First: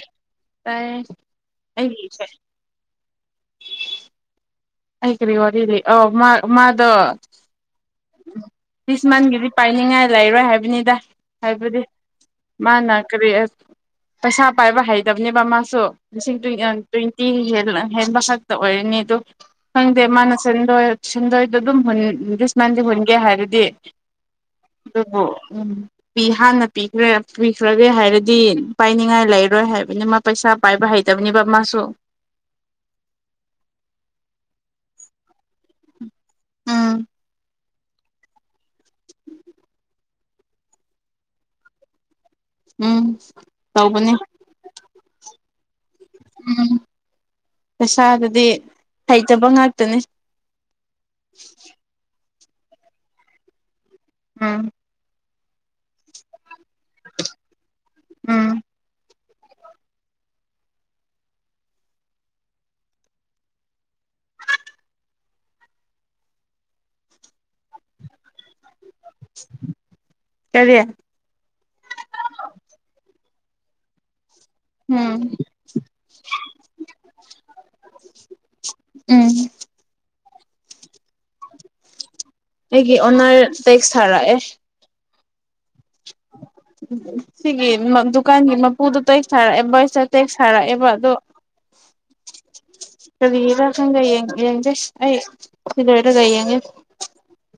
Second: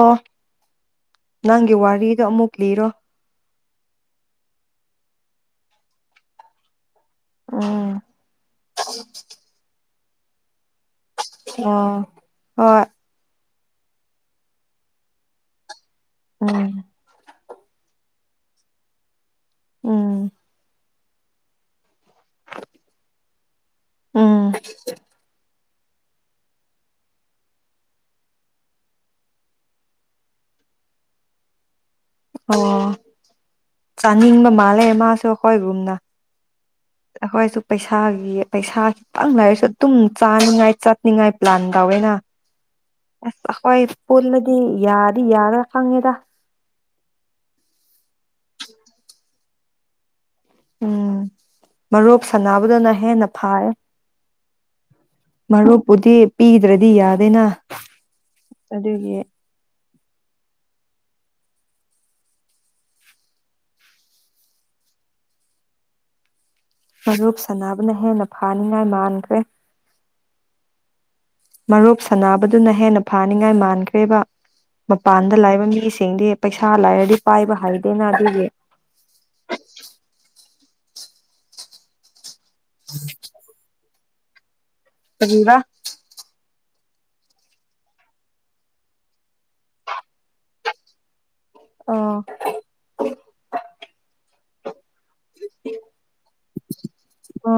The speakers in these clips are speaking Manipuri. ꯑꯣ ꯇꯥꯏꯌꯦ ꯅꯪꯒꯤ ꯋꯥꯔꯤꯗꯣ ꯑꯩꯒꯤꯁꯦ ꯑꯃꯨꯛ ꯂꯤꯔꯣ ꯑꯩ ꯀꯔꯤ ꯋꯥꯔꯤꯔꯤ ꯑ ꯃꯥ ꯃꯥꯗ ꯑꯣ ꯂꯤꯁ ꯃꯟꯒꯤꯗꯤ ꯄꯥꯏꯅꯤꯡꯉꯥꯏ ꯂꯩꯔꯣꯏ ꯍꯥꯏꯕꯅꯤꯗ ꯍꯥꯏꯕꯗꯤ ꯍꯣꯏ ꯃꯥꯅ ꯀꯔꯤ ꯄꯩꯁꯥ ꯄꯥꯏꯕ ꯍꯩꯇꯕꯅꯦꯕ ꯃꯥꯁꯨ ꯂꯤꯁꯤꯡ ꯇ꯭ꯋꯦꯟꯇꯤ ꯍꯦꯟꯕ ꯈꯛꯇ ꯑꯣꯏꯔꯅꯤ ꯑꯗꯨꯗꯣ ꯈꯪꯗꯦ ꯎꯝ ꯃꯥꯅ ꯁꯤꯟꯗꯣꯏ ꯁꯦꯟꯗꯣꯏꯗ ꯑꯗꯨꯝ ꯗꯤꯁ ꯃꯟꯗꯤꯦ ꯍꯨꯟꯒꯦ ꯍꯥꯏꯔꯗꯤ ꯎꯝ ꯑꯗꯨꯕꯨ ꯎꯝ ꯄꯤ ꯍꯥꯟꯅ ꯄꯤꯈ꯭ꯔꯦ ꯄꯤꯈ꯭ꯔꯒꯦ ꯍꯥꯏꯔꯗꯤ ꯄꯥꯏꯅꯤꯡꯉꯥꯏ ꯂꯩꯔꯣꯏ ꯍꯥꯏꯕꯅꯤ ꯃꯥ ꯄꯩꯁꯥ ꯄꯥꯏꯕ ꯍꯥꯏ ꯐ ꯇꯅꯤ ꯄꯕꯥ ꯃꯥ ꯁꯨ ꯑꯣ ꯆꯥꯅꯤꯡꯕ ꯃꯥꯜꯂꯦ ꯃꯥꯁꯨ ꯑꯩꯈꯣꯏꯒꯨꯝꯅ ꯎꯝ ꯑꯩꯈꯣꯏꯁꯨ ꯄꯩꯁꯥꯒꯤ ꯄꯩꯁꯥ ꯈꯤꯇꯪ ꯂꯩꯥꯏꯔꯁꯨ ꯑꯗꯨꯝ ꯆꯥꯅꯤꯡꯉꯥꯏ ꯆꯠꯅꯤꯡꯉꯥꯏ ꯄ꯭ꯂꯥꯟ ꯇꯧꯋꯦꯅ ꯎꯝ ꯑꯁ ꯑꯩꯈꯣꯏ ꯇꯧꯕꯅꯦ ꯄꯨꯜꯅꯗꯤ ꯌꯥꯗꯤ ꯌꯥꯔ ꯈꯪꯉꯦꯗ ꯎꯝ ꯄꯩꯁꯥꯗꯨꯗꯤ ꯍꯩꯇꯕ ꯉꯥꯛꯇꯅꯤ ꯎꯝ ꯃꯔꯣꯛ ꯁꯅꯕꯗꯅ ꯍꯦꯟꯅ ꯐꯥꯏ ꯑꯥ ꯃꯔꯨꯞꯄꯨꯗꯤ ꯄꯤꯗ꯭ꯔꯗꯤ ꯌꯥꯗꯦꯅ ꯎꯝ ꯑꯗꯨꯒꯤ ꯃꯔꯨꯞ ꯁꯥꯟꯅꯕꯅ ꯍꯦꯟꯅ ꯐꯥꯅꯤꯡꯉꯥꯏ ꯃꯥꯟꯈ꯭ꯔꯦ ꯀꯔꯤ ꯃꯔꯨꯞ ꯁꯕꯗꯨꯅ ꯍꯦꯟꯅ ꯐꯥꯅꯤꯡꯉꯥꯏ ꯃꯥꯟꯈ꯭ꯔꯦꯕ ꯎꯝ ꯃꯄꯥꯟꯗ ꯂꯥꯏꯕ ꯃꯤꯁꯤꯡꯗꯤ ꯄꯩꯁꯥ ꯂꯥꯏꯔꯗꯤ ꯄꯥꯏꯕ ꯍꯩꯗꯦꯅ ꯑꯗꯨꯒꯤ [unintelligible] ꯎꯝ ꯑꯩꯒꯤ ꯑꯣꯅꯔ ꯇꯦꯛꯁ ꯊꯥꯔꯛꯑꯦ ꯀꯔꯤꯔꯥ ꯁꯤꯒꯤ ꯗꯨꯀꯥꯟꯒꯤ ꯃꯄꯨꯗꯣ ꯇꯦꯛꯁ ꯁꯥꯔꯛꯑꯦ ꯕꯣꯏꯁꯇ ꯇꯦꯛ ꯁꯥꯔꯛꯑꯦꯕ ꯑꯗꯣ ꯑꯣ ꯀꯔꯤꯔꯥ ꯈꯪꯗ‌ꯦ ꯌꯦꯡꯗꯦ ꯑꯩ ꯀꯤꯂꯣꯔꯏꯒꯦ ꯑꯣ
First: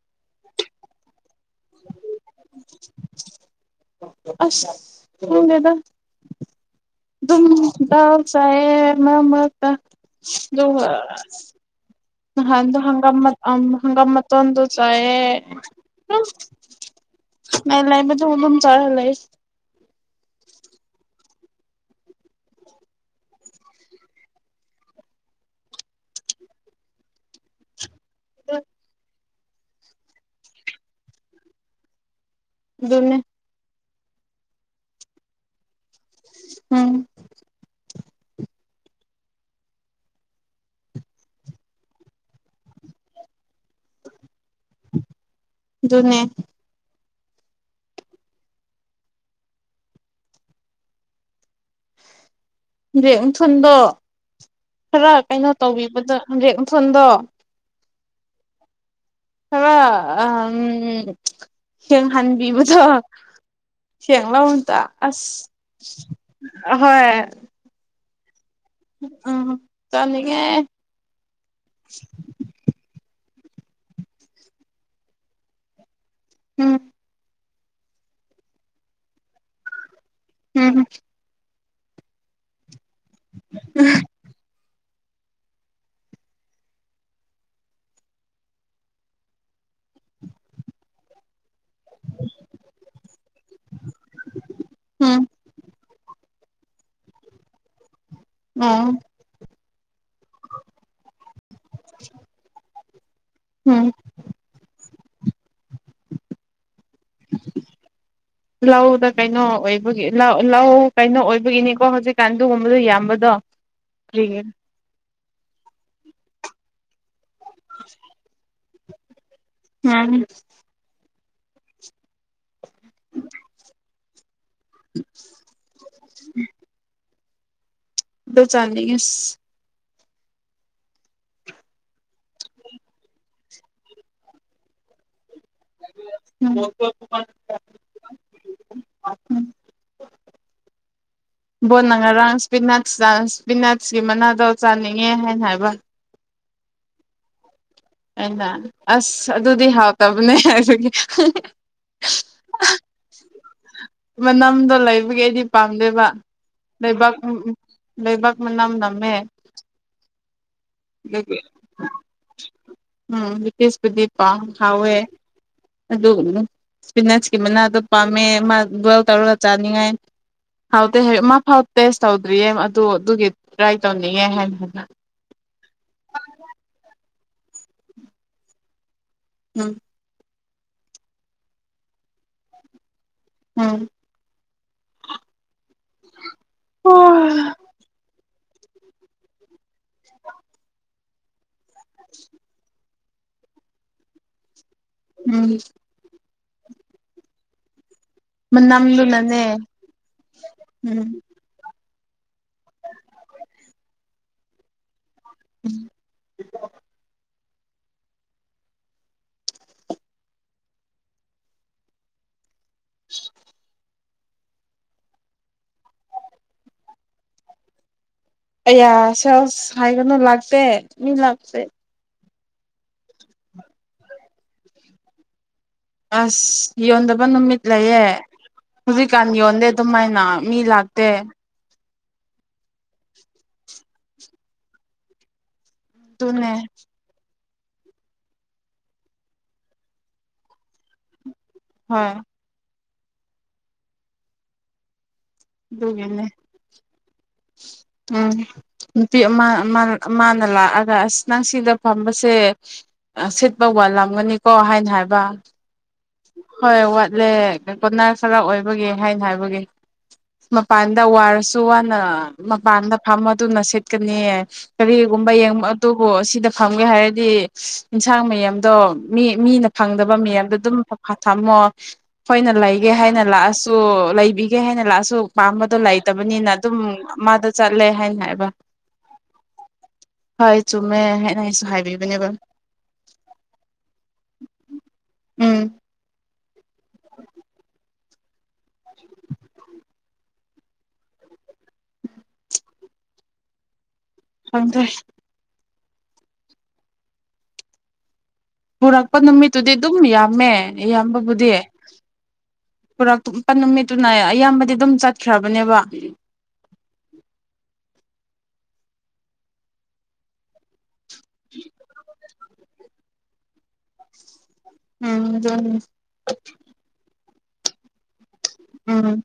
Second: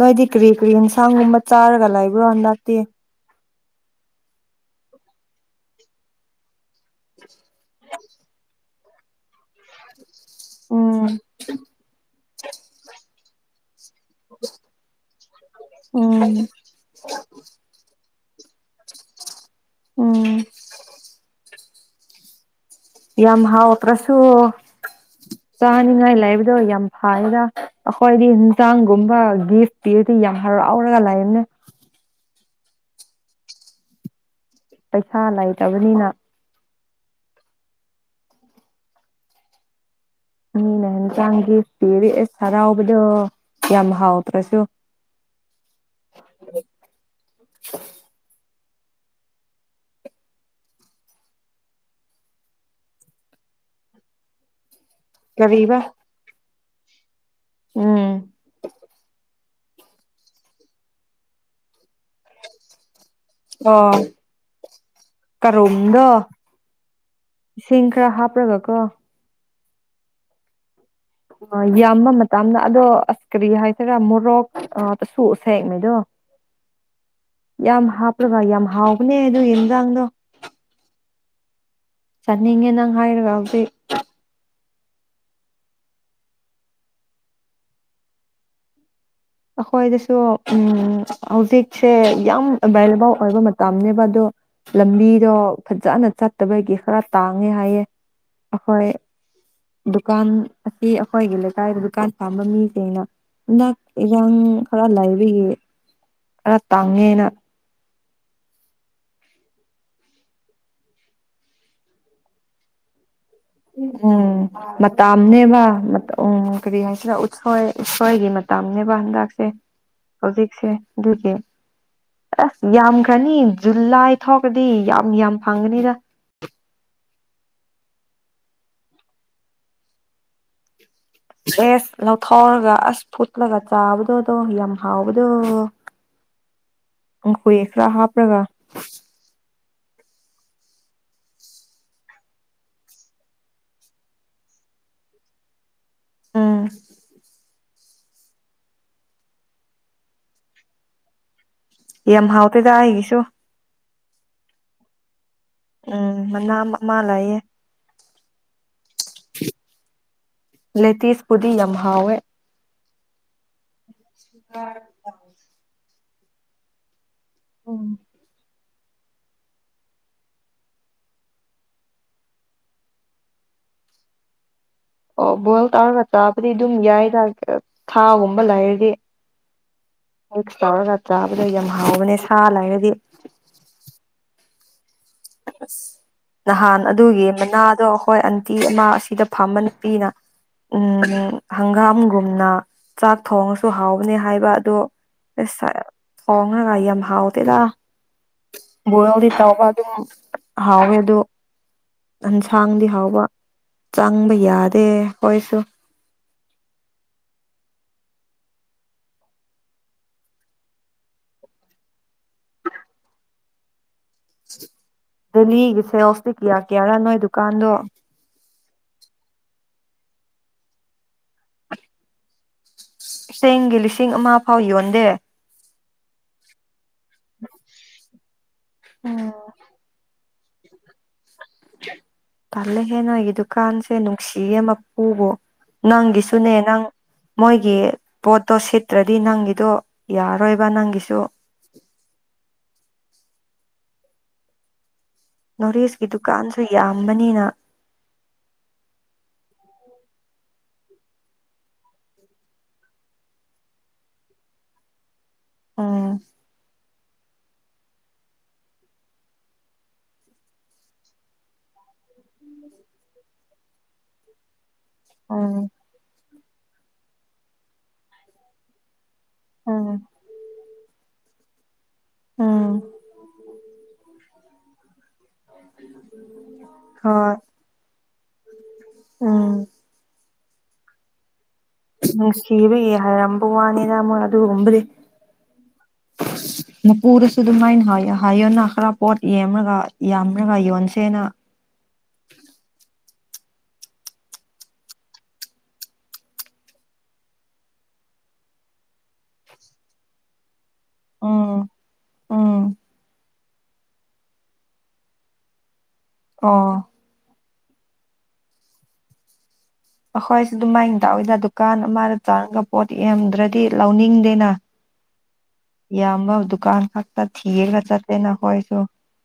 ꯅꯣꯏꯗꯤ ꯀꯔꯤ ꯀꯔꯤ ꯌꯦꯟꯁꯥꯡꯒꯨꯝꯕ ꯆꯥꯔꯒ ꯂꯩꯕ꯭ꯔꯣ ꯂꯅꯥꯇꯦ ꯑꯥꯁ ꯈꯪꯡꯦꯗꯥ ꯝꯗꯥꯝꯁꯔ ꯅꯃꯀ ꯑꯗꯨꯗ ꯎꯝ ꯍ ꯑ ꯍ ꯃꯣ ꯑꯗꯨ ꯆꯑ ꯎꯝ ꯃꯕ ꯝ ꯆꯥꯔꯂ ꯎꯝ ꯌꯥꯝ ꯍꯥꯎꯇ꯭ꯔꯁꯨ ꯆꯥꯅꯤꯡꯉꯥꯏ ꯂꯩꯥꯛꯕꯗꯣ ꯌꯥꯝ ꯐꯌꯦꯗ ꯑꯩꯈꯣꯏꯗꯤ ꯌꯦꯟꯁꯥꯡꯒꯨꯝꯕ ꯒꯤꯐꯇꯤꯔꯗꯤ ꯌꯥꯝ ꯍꯔꯥꯎꯔꯒ ꯂꯩꯥꯛꯑꯅꯦ ꯑꯗꯨꯣꯟꯅ ꯄꯩꯁꯥ ꯂꯩꯇꯕꯅꯤꯅ ꯎꯝ ꯃꯤꯅꯍꯟ ꯆꯥꯡꯗꯤ ꯄꯤꯔ ꯑꯦ ꯍꯔꯥꯎꯕꯗꯣ ꯌꯥꯝ ꯍꯥꯎꯇ꯭ꯔꯁꯨ ꯅꯦ [inaudible] ꯦꯛ ꯅꯨꯡꯊꯜꯗꯣ ꯈꯔ ꯀꯩꯅꯣ ꯀꯔꯤꯕ ꯇꯧꯕꯤꯕꯗꯗꯦꯛ ꯁꯗ ꯎꯝ ꯈꯔ ꯌꯦꯡ ꯍꯟꯕꯤꯕꯗꯣ ꯑꯣ ꯁꯦꯡꯉꯂ ꯍꯇ ꯀꯔꯨꯝꯗꯣ ꯑꯁ ꯍꯣꯏ ꯏꯁꯤꯡ ꯈꯔ ꯍꯥꯞꯄ꯭ꯔꯒꯀꯣ ꯎꯝ ꯆꯅꯤꯡꯉꯦ ꯑꯣ ꯌꯥꯝꯕ ꯃꯇꯝꯗ ꯑꯗꯣ ꯑꯁ ꯀꯔꯤ ꯍꯥꯏꯗꯣꯏꯔꯥ ꯃꯣꯔꯣꯛ ꯁꯣꯛꯁꯦꯡꯃꯦꯩꯗꯣ ꯎꯝ ꯌꯥꯝ ꯍꯥꯞꯄ꯭ꯔꯒ ꯌꯥꯝ ꯍꯥꯎꯕꯅꯦ ꯑꯗꯨ ꯌꯦꯟꯖꯥꯡꯗꯣ ꯎꯝ ꯆꯅꯤꯡꯉꯦ ꯅꯪ ꯍꯥꯏꯔ ꯍꯧꯗꯤ ꯈꯣꯏꯗꯁꯨꯣ ꯎꯝ ꯍꯧꯖꯤꯛ ꯁꯦ ꯌꯥꯝ ꯑꯦꯕꯥꯏꯂꯦꯕꯜ ꯑꯣꯏꯕ ꯃꯇꯝꯅꯦꯕ ꯑꯗꯣ ꯎꯝ ꯂꯝꯕꯤꯗꯣ ꯐꯖꯅ ꯆ ꯇꯕꯒꯤ ꯈꯔ ꯇꯥꯡꯉꯦ ꯍꯥꯏꯌꯦ ꯑꯩꯈꯣꯏ ꯎꯝ ꯗꯨꯀꯥꯟ ꯑꯁꯤ ꯑꯩꯈꯣꯏꯒꯤ ꯂꯩꯀꯥꯏꯗ ꯗꯨꯀꯥꯟ ꯐꯥꯝꯕ ꯃꯤꯁꯤꯡꯅ ꯎꯝ ꯎ ꯈꯔ ꯂꯥꯏꯕꯤꯌꯦ ꯈꯔ ꯇꯥꯡꯉꯦꯅ ꯂꯧꯗ ꯀꯩꯅꯣ ꯑꯣꯏꯕꯒꯤ ꯂꯧ ꯂꯧ ꯀꯩꯅꯣ ꯑꯣꯏꯕꯒꯤꯅꯤꯀꯣ ꯍꯧꯖꯤꯛꯀꯥꯟ ꯑꯗꯨꯒꯨꯝꯕꯗꯣ ꯌꯥꯝꯕꯗꯣ ꯎꯝ ꯀꯔꯤꯒꯤ ꯃꯇꯥꯝꯅꯦꯕ ꯎꯝ ꯀꯔꯤ ꯍꯥꯏꯁꯤꯔꯥ ꯣꯏ ꯏꯁꯣꯏꯒꯤ ꯃꯇꯝꯅꯦꯕ ꯍꯟꯗꯛꯁꯦ ꯎꯝ ꯍꯧꯖꯤꯛꯁꯦ ꯑꯗꯨꯒꯤ ꯑꯁ ꯌꯥꯝꯌꯥꯝ ꯀ꯭ꯔꯥꯅꯤ ꯖꯨꯜꯂꯥꯏ ꯊꯛ ꯗꯤ ꯌꯥꯝ ꯌꯥꯝ ꯐꯪꯒꯅꯤꯔ ꯆꯥꯟꯁ ꯑꯦꯁ ꯂꯧꯊꯥꯎꯔꯒ ꯑꯁ ꯐꯨꯠꯂꯒ ꯆꯥꯕꯗꯣꯗꯣ ꯌꯥꯝ ꯍꯥꯎꯕꯗꯣ ꯎꯝ ꯀꯦꯈꯔ ꯍꯥꯥ ꯄ꯭ꯔꯒꯥ [inaudible] ꯕꯣꯣꯟꯅ ꯉꯔꯥꯡ ꯏꯁꯄꯤꯅꯠꯁ ꯏꯁꯄꯤꯅꯠꯁꯀꯤ ꯃꯅꯥꯗꯣ ꯆꯥꯅꯤꯡꯉꯦ ꯍꯥꯏꯅ ꯍꯥꯏꯕ ꯎꯝ ꯑꯩꯅ ꯑꯁ ꯑꯗꯨꯗꯤ ꯍꯥꯎꯇꯕꯅꯦ ꯑꯗꯨꯒꯤ ꯌꯥꯝꯦꯝ ꯍꯥꯎꯇꯗ ꯍꯥꯏ ꯀ ꯁꯣ ꯃ ꯅꯝꯗꯣ ꯂꯩꯕꯒꯦꯗꯤ ꯄꯥꯝꯗꯦꯕ ꯎꯝ ꯃꯅꯥ ꯑꯃ ꯂꯩꯕꯥꯛ ꯂꯩꯌꯦ ꯂꯩꯕꯥꯛ ꯃꯅꯝ ꯅꯝꯃꯦ ꯂꯇꯤꯁ ꯑꯗꯨꯒꯤ ꯄꯨꯗꯤ ꯌꯥꯝ ꯍꯋꯦ ꯎꯝ ꯕ꯭ꯔꯤꯇꯤꯁꯄꯨꯗꯤ ꯄꯥ ꯍꯥꯎꯋꯦ ꯑꯗꯨ ꯄꯤꯅꯁꯀꯤ ꯃꯅꯥꯗꯣ ꯎꯝ ꯄꯥꯝꯃꯦ ꯃꯥ ꯣꯏꯜ ꯇꯧꯔꯒ ꯆꯥꯅꯤꯡꯉꯥꯏ ꯍꯥꯎꯗꯤꯦ ꯃꯥꯐꯥꯎ ꯇꯦꯁ ꯇꯧꯗ꯭ꯔꯤꯌꯦ ꯑꯗꯨ ꯑꯗꯨꯒꯤ ꯇ꯭ꯔꯥꯏ ꯇꯧꯅꯤꯡꯉꯦ ꯍꯥꯏꯅꯅ ꯑꯣ ꯕꯣꯏꯜ ꯇꯧꯔꯒ ꯆꯥꯕꯗꯤ ꯑꯗꯨꯝ ꯌꯥꯏ ꯊꯥꯒꯨꯝꯕ ꯂꯩꯔꯗꯤ ꯎꯝ ꯃꯤꯛꯁ ꯇꯧꯔꯒ ꯆꯥꯕꯗꯣ ꯌꯥꯝ ꯍꯥꯎꯕꯅꯦ ꯁꯥ ꯂꯩꯒꯗꯤ ꯎꯝ ꯅꯍꯥꯟ ꯑꯗꯨꯒꯤ ꯃꯅꯥꯗꯣ ꯑꯩꯈꯣꯏ ꯅꯨꯇꯤ ꯑꯃ ꯑꯁꯤꯗ ꯐꯝꯕ ꯅꯨꯄꯤꯅ ꯎꯝ ꯍꯪꯒꯥꯝꯒꯨꯝꯅ ꯆꯥꯛ ꯊꯣꯡꯉꯁꯨ ꯍꯥꯎꯕꯅꯤ ꯍꯥꯏꯕ ꯑꯗꯣ ꯎꯝ ꯐꯣꯡꯉ ꯉꯏ ꯌꯥꯝꯝ ꯍꯥꯎ ꯇꯦꯗ ꯕꯣꯏꯜꯗꯤ ꯃꯅꯝꯗꯨꯅꯅꯦ ꯇꯧꯔ ꯑꯗꯨꯝ ꯍꯥꯎꯋꯦ ꯎꯝ ꯑꯗꯨ ꯑꯦꯟꯁꯥꯡꯗꯤ ꯍꯥꯎꯕ ꯆꯪꯕ ꯌꯥꯗꯦ ꯍꯣꯏꯁꯨ ꯏ [unintelligible] ꯗꯦꯜꯂꯤꯒꯤ ꯁꯦꯜꯐꯇꯤ ꯀꯌꯥ ꯀꯌꯥꯔꯥ ꯅꯣꯏ ꯗꯨꯀꯥꯟꯗꯣ ꯑꯩꯌꯥ ꯁꯦꯜꯁ ꯍꯥꯏꯒꯅꯨ ꯂꯥꯛꯇꯦ ꯃꯤ ꯂꯥꯛꯁꯦ ꯁꯦꯡꯒꯤ ꯂꯤꯁꯤꯡ ꯑꯃ ꯐꯥꯎ ꯌꯣꯟꯗꯦ ꯑꯁ ꯌꯣꯟꯗꯕ ꯅꯨꯃꯤꯠ ꯂꯩꯌꯦ ꯍꯧꯖꯤꯛꯀꯥꯟ ꯎꯝ ꯌꯣꯟꯗꯦ ꯑꯗꯨꯝꯥꯏꯅ ꯃꯤ ꯂꯥꯛꯇ ꯄꯜꯂꯦꯍꯦ ꯅꯣꯏꯒꯤ ꯗꯨꯀꯥꯟꯁꯦ ꯅꯨꯡꯁꯤ ꯑꯃ ꯄꯨꯨꯕꯣ ꯑꯗꯨꯅꯦ ꯅꯪꯒꯤꯁꯨꯅꯦ ꯅꯪ ꯃꯣꯏꯒꯤ ꯄꯣꯠꯇꯣ ꯁꯤꯠꯇ꯭ꯔꯗꯤ ꯅꯪꯒꯤꯗꯣ ꯌꯥꯔꯔꯣꯏꯕ ꯅꯪꯒꯤꯁꯨ ꯍ ꯅꯣꯔꯤꯁꯀꯤ ꯑꯗꯨꯒꯤꯅꯦ ꯗꯨꯀꯥꯟꯁꯨ ꯌꯥꯝꯕꯅꯤꯅ ꯎꯝ ꯑꯃ ꯃꯥ ꯃꯥꯅ ꯂꯥꯛꯑꯒ ꯑꯁ ꯅꯪ ꯁꯤꯗ ꯐꯝꯕꯁꯦ ꯁꯤꯠꯄ ꯋꯥꯠꯂꯝꯒꯅꯤꯀꯣ ꯍꯥꯏꯅ ꯍꯥꯏ ꯋꯥꯕꯥ ꯎꯝ ꯍꯣꯏ ꯋꯥꯠꯂꯦ ꯀꯣꯅ ꯈꯔ ꯑꯣꯏꯕꯒꯤꯦ ꯍꯥꯏꯅ ꯍꯥꯏꯕꯒꯤ ꯃ ꯄꯥꯟꯗ ꯋꯥꯔꯁꯅ ꯃꯄꯥꯟꯗ ꯐꯝꯃ ꯑꯗꯨꯅ ꯁꯦꯠꯀꯅꯤ ꯀꯔꯤꯒꯨꯝꯕ ꯌꯦꯡꯕ ꯎꯝ ꯑꯗꯨꯕꯨ ꯁꯤꯗ ꯐꯪꯒꯦ ꯍꯥꯏꯔꯗꯤ ꯌꯦꯟꯁꯥꯡ ꯃꯌꯥꯝꯗꯣ ꯃꯤ ꯃꯤꯅ ꯎꯝ ꯐꯪꯗꯕ ꯃꯌꯥꯝꯗꯣ ꯑꯗꯨꯝ ꯊꯃ [unintelligible] ꯑꯩꯈꯣꯏꯅ ꯂꯩꯒꯦ ꯍꯥꯏꯅ ꯂꯥꯛꯑꯁꯨ ꯂꯩꯕꯤꯒꯦ ꯍꯥꯏꯅ ꯂꯥꯛꯑꯁꯨ ꯄꯥꯝꯕꯗꯣ ꯂꯩꯇꯕꯅꯤꯅ ꯑꯗꯨꯝ ꯍꯣꯏ ꯃꯥꯗ ꯆꯠꯂꯦ ꯍꯥꯏꯅ ꯍꯥꯏꯕ ꯎꯝ ꯍꯣꯏ ꯆꯨꯃꯦ ꯎꯪ ꯁꯤꯕꯌꯦ ꯍꯥꯏꯔꯝꯕ ꯋꯥꯅꯤꯅ ꯑꯃꯛ ꯑꯗꯨ ꯉꯨꯝꯕ꯭ꯔꯦ ꯎꯝ ꯑ ꯃꯄꯨꯗꯁꯨ ꯑꯗꯨꯃꯥꯏꯅ ꯍꯋ ꯍꯥꯏꯌꯣꯟꯅ ꯈꯔ ꯄꯣꯠ ꯌꯦꯔꯒ ꯌꯥꯝ꯭ꯔꯒ ꯌꯣꯟꯁꯦꯅ [unintelligible] ꯍꯪꯗ ꯄꯨꯔꯛꯄ ꯅꯨꯃꯤꯠꯇꯨꯗꯤ ꯑꯗꯨꯝ ꯌꯥꯝꯃꯦ ꯏꯌꯥꯝꯕꯕꯨꯗꯤ ꯎꯝ ꯎꯝ ꯂꯄ ꯅꯨꯃꯤꯠꯇꯨꯅ ꯑꯌꯥꯝꯕꯗꯤ ꯑꯗꯨꯝ ꯆꯠꯈ꯭ꯔꯕꯅꯦꯕ ꯑꯥ ꯑꯩꯈꯣꯏꯁꯨ ꯑꯗꯨꯃꯥꯏꯅ ꯇꯥꯛꯏꯗ ꯗꯨꯀꯥꯟ ꯑꯃꯗ ꯆꯪꯉꯒ ꯄꯣꯠ ꯌꯥꯝꯗ꯭ꯔꯗꯤ ꯂꯧꯅꯤꯡꯗꯦꯅ ꯎꯝ ꯑꯗꯨ ꯌꯥ ꯑꯝꯕ ꯗꯨꯀꯥꯟ ꯈ ꯊꯙꯔ ꯉꯆꯥꯦ ꯅꯈꯣꯏꯁꯨꯣ ꯎꯝ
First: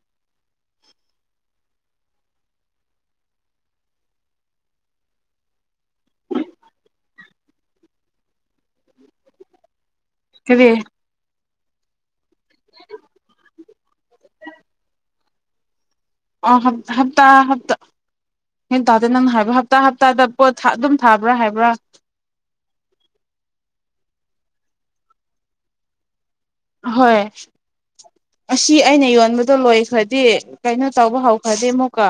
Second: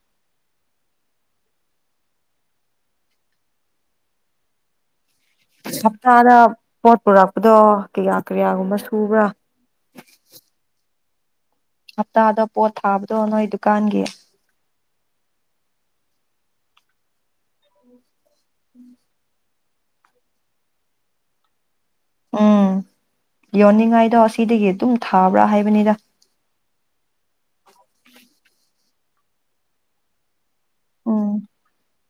ꯍꯞꯇꯥꯗ ꯄꯣꯠ ꯄꯨꯔꯛꯄꯗꯣ ꯀꯌꯥ ꯀꯌꯥꯒꯨꯝꯕ ꯁꯨꯕ꯭ꯔꯥ ꯀꯔꯤ ꯍꯞꯇꯥꯗ ꯄꯣꯠ ꯊꯥꯕꯗꯣ ꯅꯣꯏ ꯗꯨꯀꯥꯟꯒꯤ ꯑꯣ ꯍꯞꯇꯥꯞꯇꯥ ꯇꯗꯅꯅ ꯍꯥꯏꯕ ꯍꯞꯇꯥ ꯍꯞꯇꯥꯗ ꯄꯣꯠ ꯑꯗꯨꯝ ꯊꯥꯕ꯭ꯔꯥ ꯍꯥꯏꯕ꯭ꯔꯥ ꯎꯝ ꯌꯣꯟꯅꯤꯡꯉꯥꯏꯗꯣ ꯑꯁꯤꯗꯒꯤ ꯑꯗꯨꯝ ꯊꯥꯕ꯭ꯔꯥ ꯍꯥꯏꯕꯅꯤꯗ ꯑꯍꯣꯏ ꯑꯁꯤ ꯑꯩꯅ ꯌꯣꯟꯕꯗꯣ ꯂꯣꯏꯈ꯭ꯔꯗꯤ ꯀꯩꯅꯣ ꯇꯧꯕ ꯎꯝ ꯍꯧꯈ꯭ꯔꯗꯦ ꯑꯃꯨꯛꯀ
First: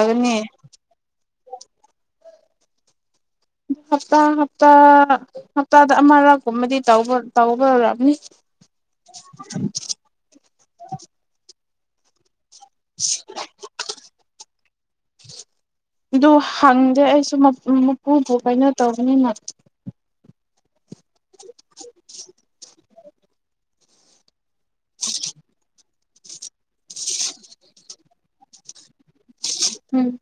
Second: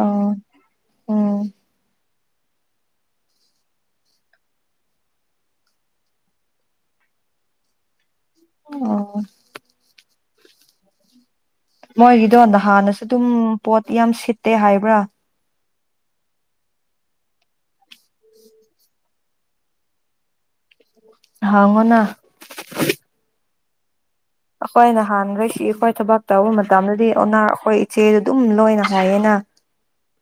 ꯑꯣ ꯎꯝ ꯍꯞꯇꯥ ꯍꯞꯇꯥ ꯍꯞꯇꯥꯗ ꯑꯃꯔꯛꯒꯨꯝꯕꯗꯤ ꯇ ꯇꯧꯕꯅꯤ ꯑꯣ [unintelligible] ꯃꯣꯏꯒꯤꯗꯣꯗ ꯍꯥꯟꯅꯁꯨ ꯑꯗꯨꯝ ꯄꯣꯠ ꯌꯥꯝ ꯁꯤꯠꯇꯦ ꯍꯥꯏꯕ꯭ꯔꯥ ꯑꯗꯨ ꯍꯪꯗꯦ ꯑꯩꯁꯨ ꯃꯄꯨꯗꯨꯣ ꯀꯩꯅꯣ ꯇꯧꯧꯕꯅꯤꯅ ꯍꯉꯅꯥ ꯑꯩꯈꯣꯏ ꯅꯍꯥꯟꯈꯩꯁꯤ ꯑꯩꯈꯣꯏ ꯊꯕꯛ ꯇꯧꯕ ꯃꯇꯝꯗꯗꯤ ꯑꯣꯅꯥ ꯑꯩꯈꯣꯏ ꯏꯆꯦꯗꯨ ꯑꯗꯨꯝ ꯂꯣꯏꯅ ꯍꯥꯏꯌꯦꯅ ꯎꯝ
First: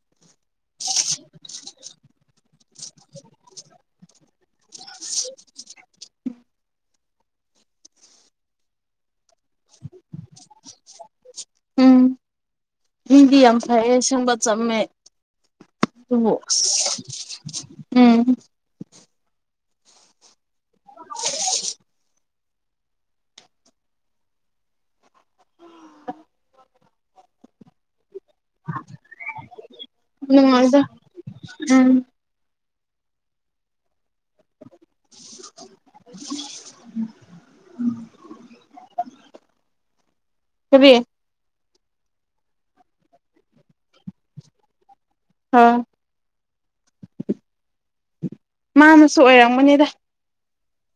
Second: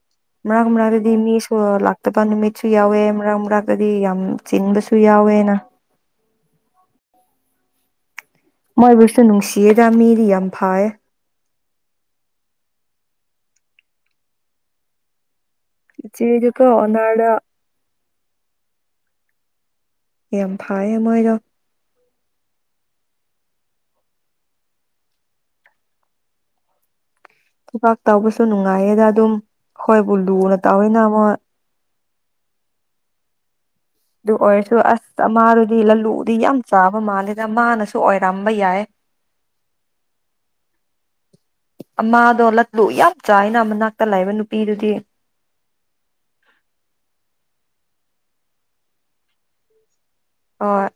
ꯃꯔꯥꯡ ꯑꯃꯔꯒꯗꯤ ꯃꯤꯁꯨ ꯂꯥꯛꯇꯕ ꯅꯨꯃꯤꯠꯁꯨ ꯌꯥꯎꯋꯦ ꯃꯔꯛ ꯑꯃꯛꯒꯗꯤ ꯌꯥꯝ ꯆꯤꯟꯕꯁꯨ ꯌꯥꯎꯋꯦ ꯇꯋꯦꯅ ꯃꯣꯏꯕꯨꯁꯁꯨꯨ ꯅꯨꯡꯁꯤꯑ ꯇꯝꯔꯤ ꯌꯥꯝ ꯐꯥꯏ ꯎꯝ ꯃꯤꯗꯤ ꯌꯥꯝ ꯐꯩꯌꯦ ꯁꯪꯕ ꯆꯝꯃꯦ ꯑꯣ ꯏꯆꯦꯗꯨꯀꯣ ꯑꯣꯅꯔꯗ ꯎꯝ ꯌꯥꯝ ꯐꯩꯌꯦ ꯃꯣꯏꯗꯣ ꯊꯕꯥꯛ ꯇꯧꯕꯁꯨ ꯅꯨꯡꯉꯥꯏꯌꯦꯗ ꯑꯗꯨꯝ ꯑꯩꯈꯣꯏꯕꯨ ꯂꯨꯅ ꯅꯨꯡꯉꯥꯏꯗ ꯇꯧꯋꯅ ꯑꯃꯨꯛ ꯎꯝ ꯑꯗꯨ ꯑꯣꯏꯔꯁꯨ ꯑꯁ ꯃꯥꯗꯨꯗꯤ ꯂꯜꯂꯨꯗꯤ ꯌꯥꯝ ꯆꯥꯕ ꯃꯥꯜꯂꯦꯗ ꯃꯥꯅꯁꯨ ꯑꯣꯏꯔꯝꯕ ꯌꯥꯏ [unintelligible] ꯍꯦꯕꯤ ꯑꯃꯥꯗꯣ ꯂꯠꯂꯨ ꯌꯥꯝ ꯆꯥꯏꯅ ꯃꯅꯥꯛꯇ ꯂꯩꯥꯛꯏꯕ ꯅꯨꯄꯤꯗꯨꯗꯤ ꯑꯥ ꯃꯥ ꯑꯃꯁꯨ ꯑꯣꯏꯔꯝꯃꯅꯤꯗ ꯑꯣ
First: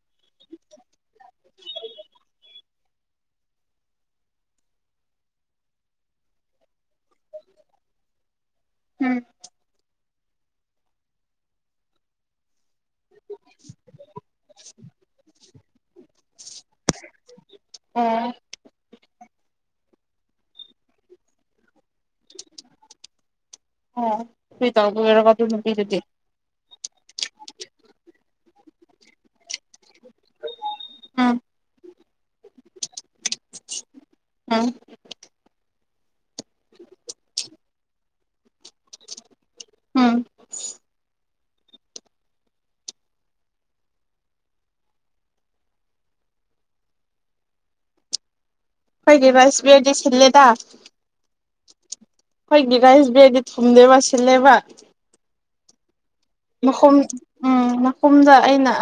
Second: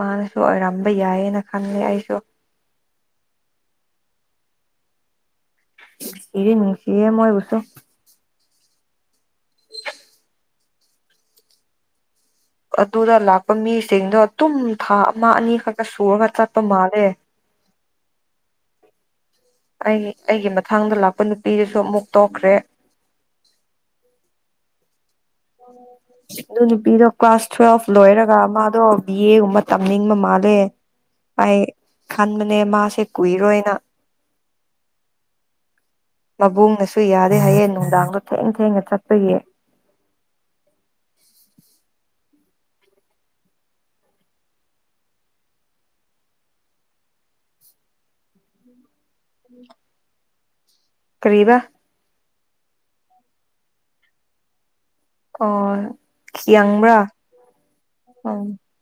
ꯃꯥꯅꯁꯨ ꯑꯣꯏꯔꯝꯕ ꯌꯥꯏꯌꯦꯅ ꯈꯜꯂꯦ ꯑꯩꯁꯨ ꯁꯤ ꯍ ꯃ ꯑꯣꯏꯕꯨꯠꯇꯣ ꯎꯝ ꯎ ꯑꯗꯨꯗ ꯂꯥꯛꯄ ꯃꯤꯁꯤꯡꯗꯣ ꯑꯗꯨꯝ ꯊꯥ ꯑꯃ ꯑꯅꯤꯈꯛꯛꯇ ꯁꯨꯔꯒ ꯆꯠꯄ ꯃꯥꯜꯂꯦ [unintelligible] ꯑꯣ ꯑꯩ ꯑꯩꯒꯤ ꯃꯊꯥꯡꯗ ꯂꯥꯛꯄ ꯅꯨꯄꯤꯗꯨꯁꯨ ꯑꯃꯨꯛ ꯇꯣꯛꯈ꯭ꯔꯦ ꯁ ꯇꯔ ꯀ ꯑꯗꯨ ꯅꯨꯄꯤꯗꯣ ꯀ꯭ꯂꯥꯁ ꯇꯨꯋꯦꯜꯕ ꯂꯣꯏꯔꯒ ꯃꯥꯗꯣ ꯕꯤ ꯑꯦꯒꯨꯝꯕ ꯇꯝꯅꯤꯡꯕ ꯃꯥꯜꯂꯦ ꯎꯝ ꯑꯩꯥꯏ ꯈꯟꯕꯅꯦ ꯃꯥꯁꯦ ꯀꯨꯏꯔꯣꯏꯅ ꯎꯝ ꯃꯕꯨꯡꯅꯁꯨ ꯌꯥꯔꯦ ꯍꯌꯦꯡ ꯅꯨꯡꯗꯥꯡꯗꯣ ꯊꯦꯡ ꯊꯦꯡꯅ ꯆꯠꯄꯒꯤ [unintelligible] ꯑꯩꯣꯏꯒꯤꯕꯁꯕꯤꯔꯗꯤꯁꯤꯜꯂꯦꯗ ꯀꯕ ꯑꯩꯈꯣꯏꯒꯤ ꯔꯥꯏꯁ ꯕꯦꯒꯗꯤ ꯊꯨꯝꯅꯦꯦꯕ ꯁꯤꯜꯂꯦꯕ ꯑꯣ ꯃꯈꯨꯝ ꯌꯥꯡꯕ꯭ꯔꯥ ꯎꯝ ꯃꯈꯨꯝꯗ ꯎꯝ ꯑꯩꯅ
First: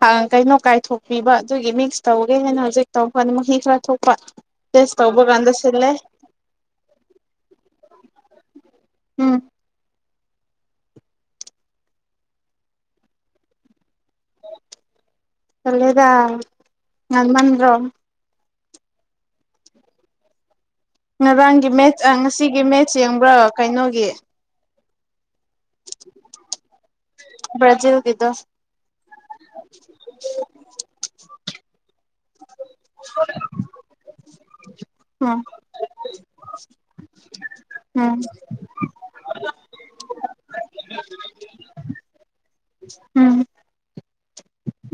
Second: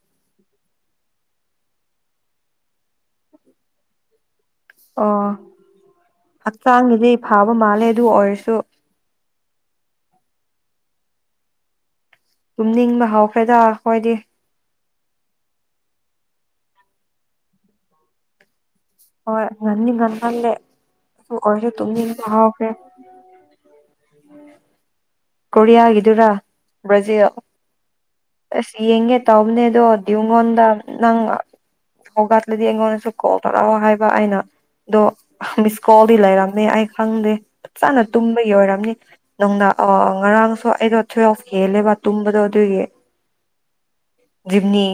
ꯍꯥꯡ ꯀꯩꯅꯣ ꯀꯥꯏ ꯊꯣꯛꯣꯛꯄꯤꯕ ꯑꯗꯨꯒꯤ ꯃꯤꯛꯁ ꯇꯧꯒꯦ ꯍꯦꯅ ꯍꯧꯖꯤꯛ ꯇꯧꯛ ꯐꯅ ꯃꯍꯤ ꯈꯔ ꯊꯣꯛꯄ ꯇꯦꯁ ꯑꯣ ꯇꯧꯕ ꯀꯥꯟꯗ ꯁꯤꯜꯂꯦ ꯍꯛꯆꯥꯡꯒꯤꯗꯤ ꯐꯥꯕ ꯃꯥꯜꯂꯦ ꯑꯗꯨ ꯑꯣꯏꯔꯁꯨ ꯎꯝ ꯀꯨꯝꯅꯤꯡ ꯃꯍ ꯍꯥꯎꯈ꯭ꯔꯦꯗ ꯍꯣꯏꯗꯤ ꯆꯂꯦꯗ ꯉꯟꯃꯟ꯭ꯔꯣ ꯍꯣꯏ ꯉꯅꯤ ꯉꯟ ꯐꯜꯂꯦ ꯉꯔꯥꯡꯒꯤ ꯃꯦꯠꯆ ꯉꯁꯤꯒꯤ ꯃꯦꯠꯆ ꯌꯦꯡꯕ꯭ꯔꯣ ꯀꯩꯅꯣꯒꯤ ꯀꯣꯔꯤꯌꯥꯒꯗꯨꯔꯥ ꯭ꯔꯖꯤꯜ ꯕ꯭ꯔꯥꯖꯤꯜꯒꯤꯗꯣ ꯑꯁ ꯌꯦꯒꯦ ꯇꯥꯎꯅꯦ ꯑꯗꯨꯣ ꯗꯗꯤꯒꯣꯟꯟ ꯅꯪ ꯍꯧꯒꯠꯂꯗꯤ ꯑꯩꯉꯣꯟꯗꯁꯨ ꯀꯧ ꯇꯔꯛꯑꯣ ꯍꯥꯏꯕ ꯑꯩꯅ ꯑꯗꯣ ꯎꯝ ꯃꯤꯁ ꯀꯣꯜꯗꯤ ꯂꯩꯔꯝꯃꯦ ꯑꯩ ꯈꯪꯗꯦ ꯐ ꯆꯥꯅ ꯎꯝ ꯇꯨꯝꯕꯒꯤ ꯑꯣꯏꯔꯝꯅꯤ ꯅꯅꯨꯡꯗ ꯉꯔꯥꯡꯁꯨ ꯑꯩꯗꯣ ꯊꯊꯣꯏꯎ ꯍꯦꯜꯂꯦꯕ ꯇꯨꯝꯕꯗꯣ ꯑꯗꯨꯏꯒꯤ ꯎꯝ ꯖꯤꯞꯅꯤ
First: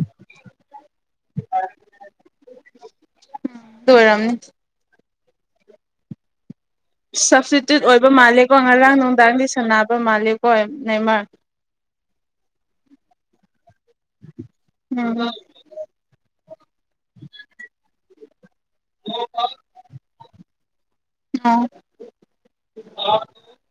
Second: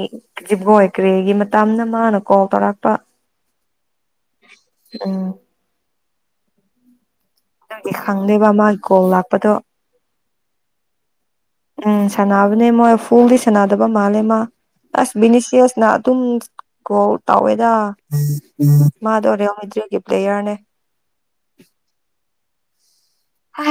ꯖꯤꯞꯒꯣꯏ ꯀ꯭ꯔꯦꯒꯤ ꯃꯇꯝꯅ ꯃꯥꯅ ꯀꯣꯜ ꯇꯧꯔꯛꯄ ꯇꯔꯝꯅꯤ ꯑꯝ ꯁꯞꯁꯇꯤꯇ꯭ꯌꯨꯠ ꯑꯗꯨꯒꯤ ꯑꯣꯏꯕ ꯈꯪꯗꯦꯕ ꯃꯥꯜꯂꯦꯀꯣ ꯃꯥꯒꯤ ꯉꯔꯥꯡ ꯀꯣꯜ ꯅꯨꯡꯗꯥꯡꯗꯤ ꯂꯥꯛꯄꯗꯣ ꯁꯥꯟꯅꯕ ꯃꯥꯜꯂꯦꯀꯣ ꯅꯃꯔ ꯎꯝ ꯁꯥꯟꯅꯕꯅꯦ ꯃꯣꯏ ꯐꯨꯗꯤ ꯁꯥꯟꯅꯗꯕ ꯃꯥꯜꯂꯦ ꯃꯥ ꯑꯁ ꯎꯝ ꯕꯤꯅꯤꯁꯤꯌꯁꯅ ꯑꯗꯨꯝ ꯀꯣ ꯇꯧꯋꯦꯗ ꯃꯥꯗꯣ ꯔꯦꯣꯃꯤꯗ꯭ꯔꯤꯒꯤ ꯄ꯭ꯂꯦꯌꯔꯅꯦ ꯑ ꯍ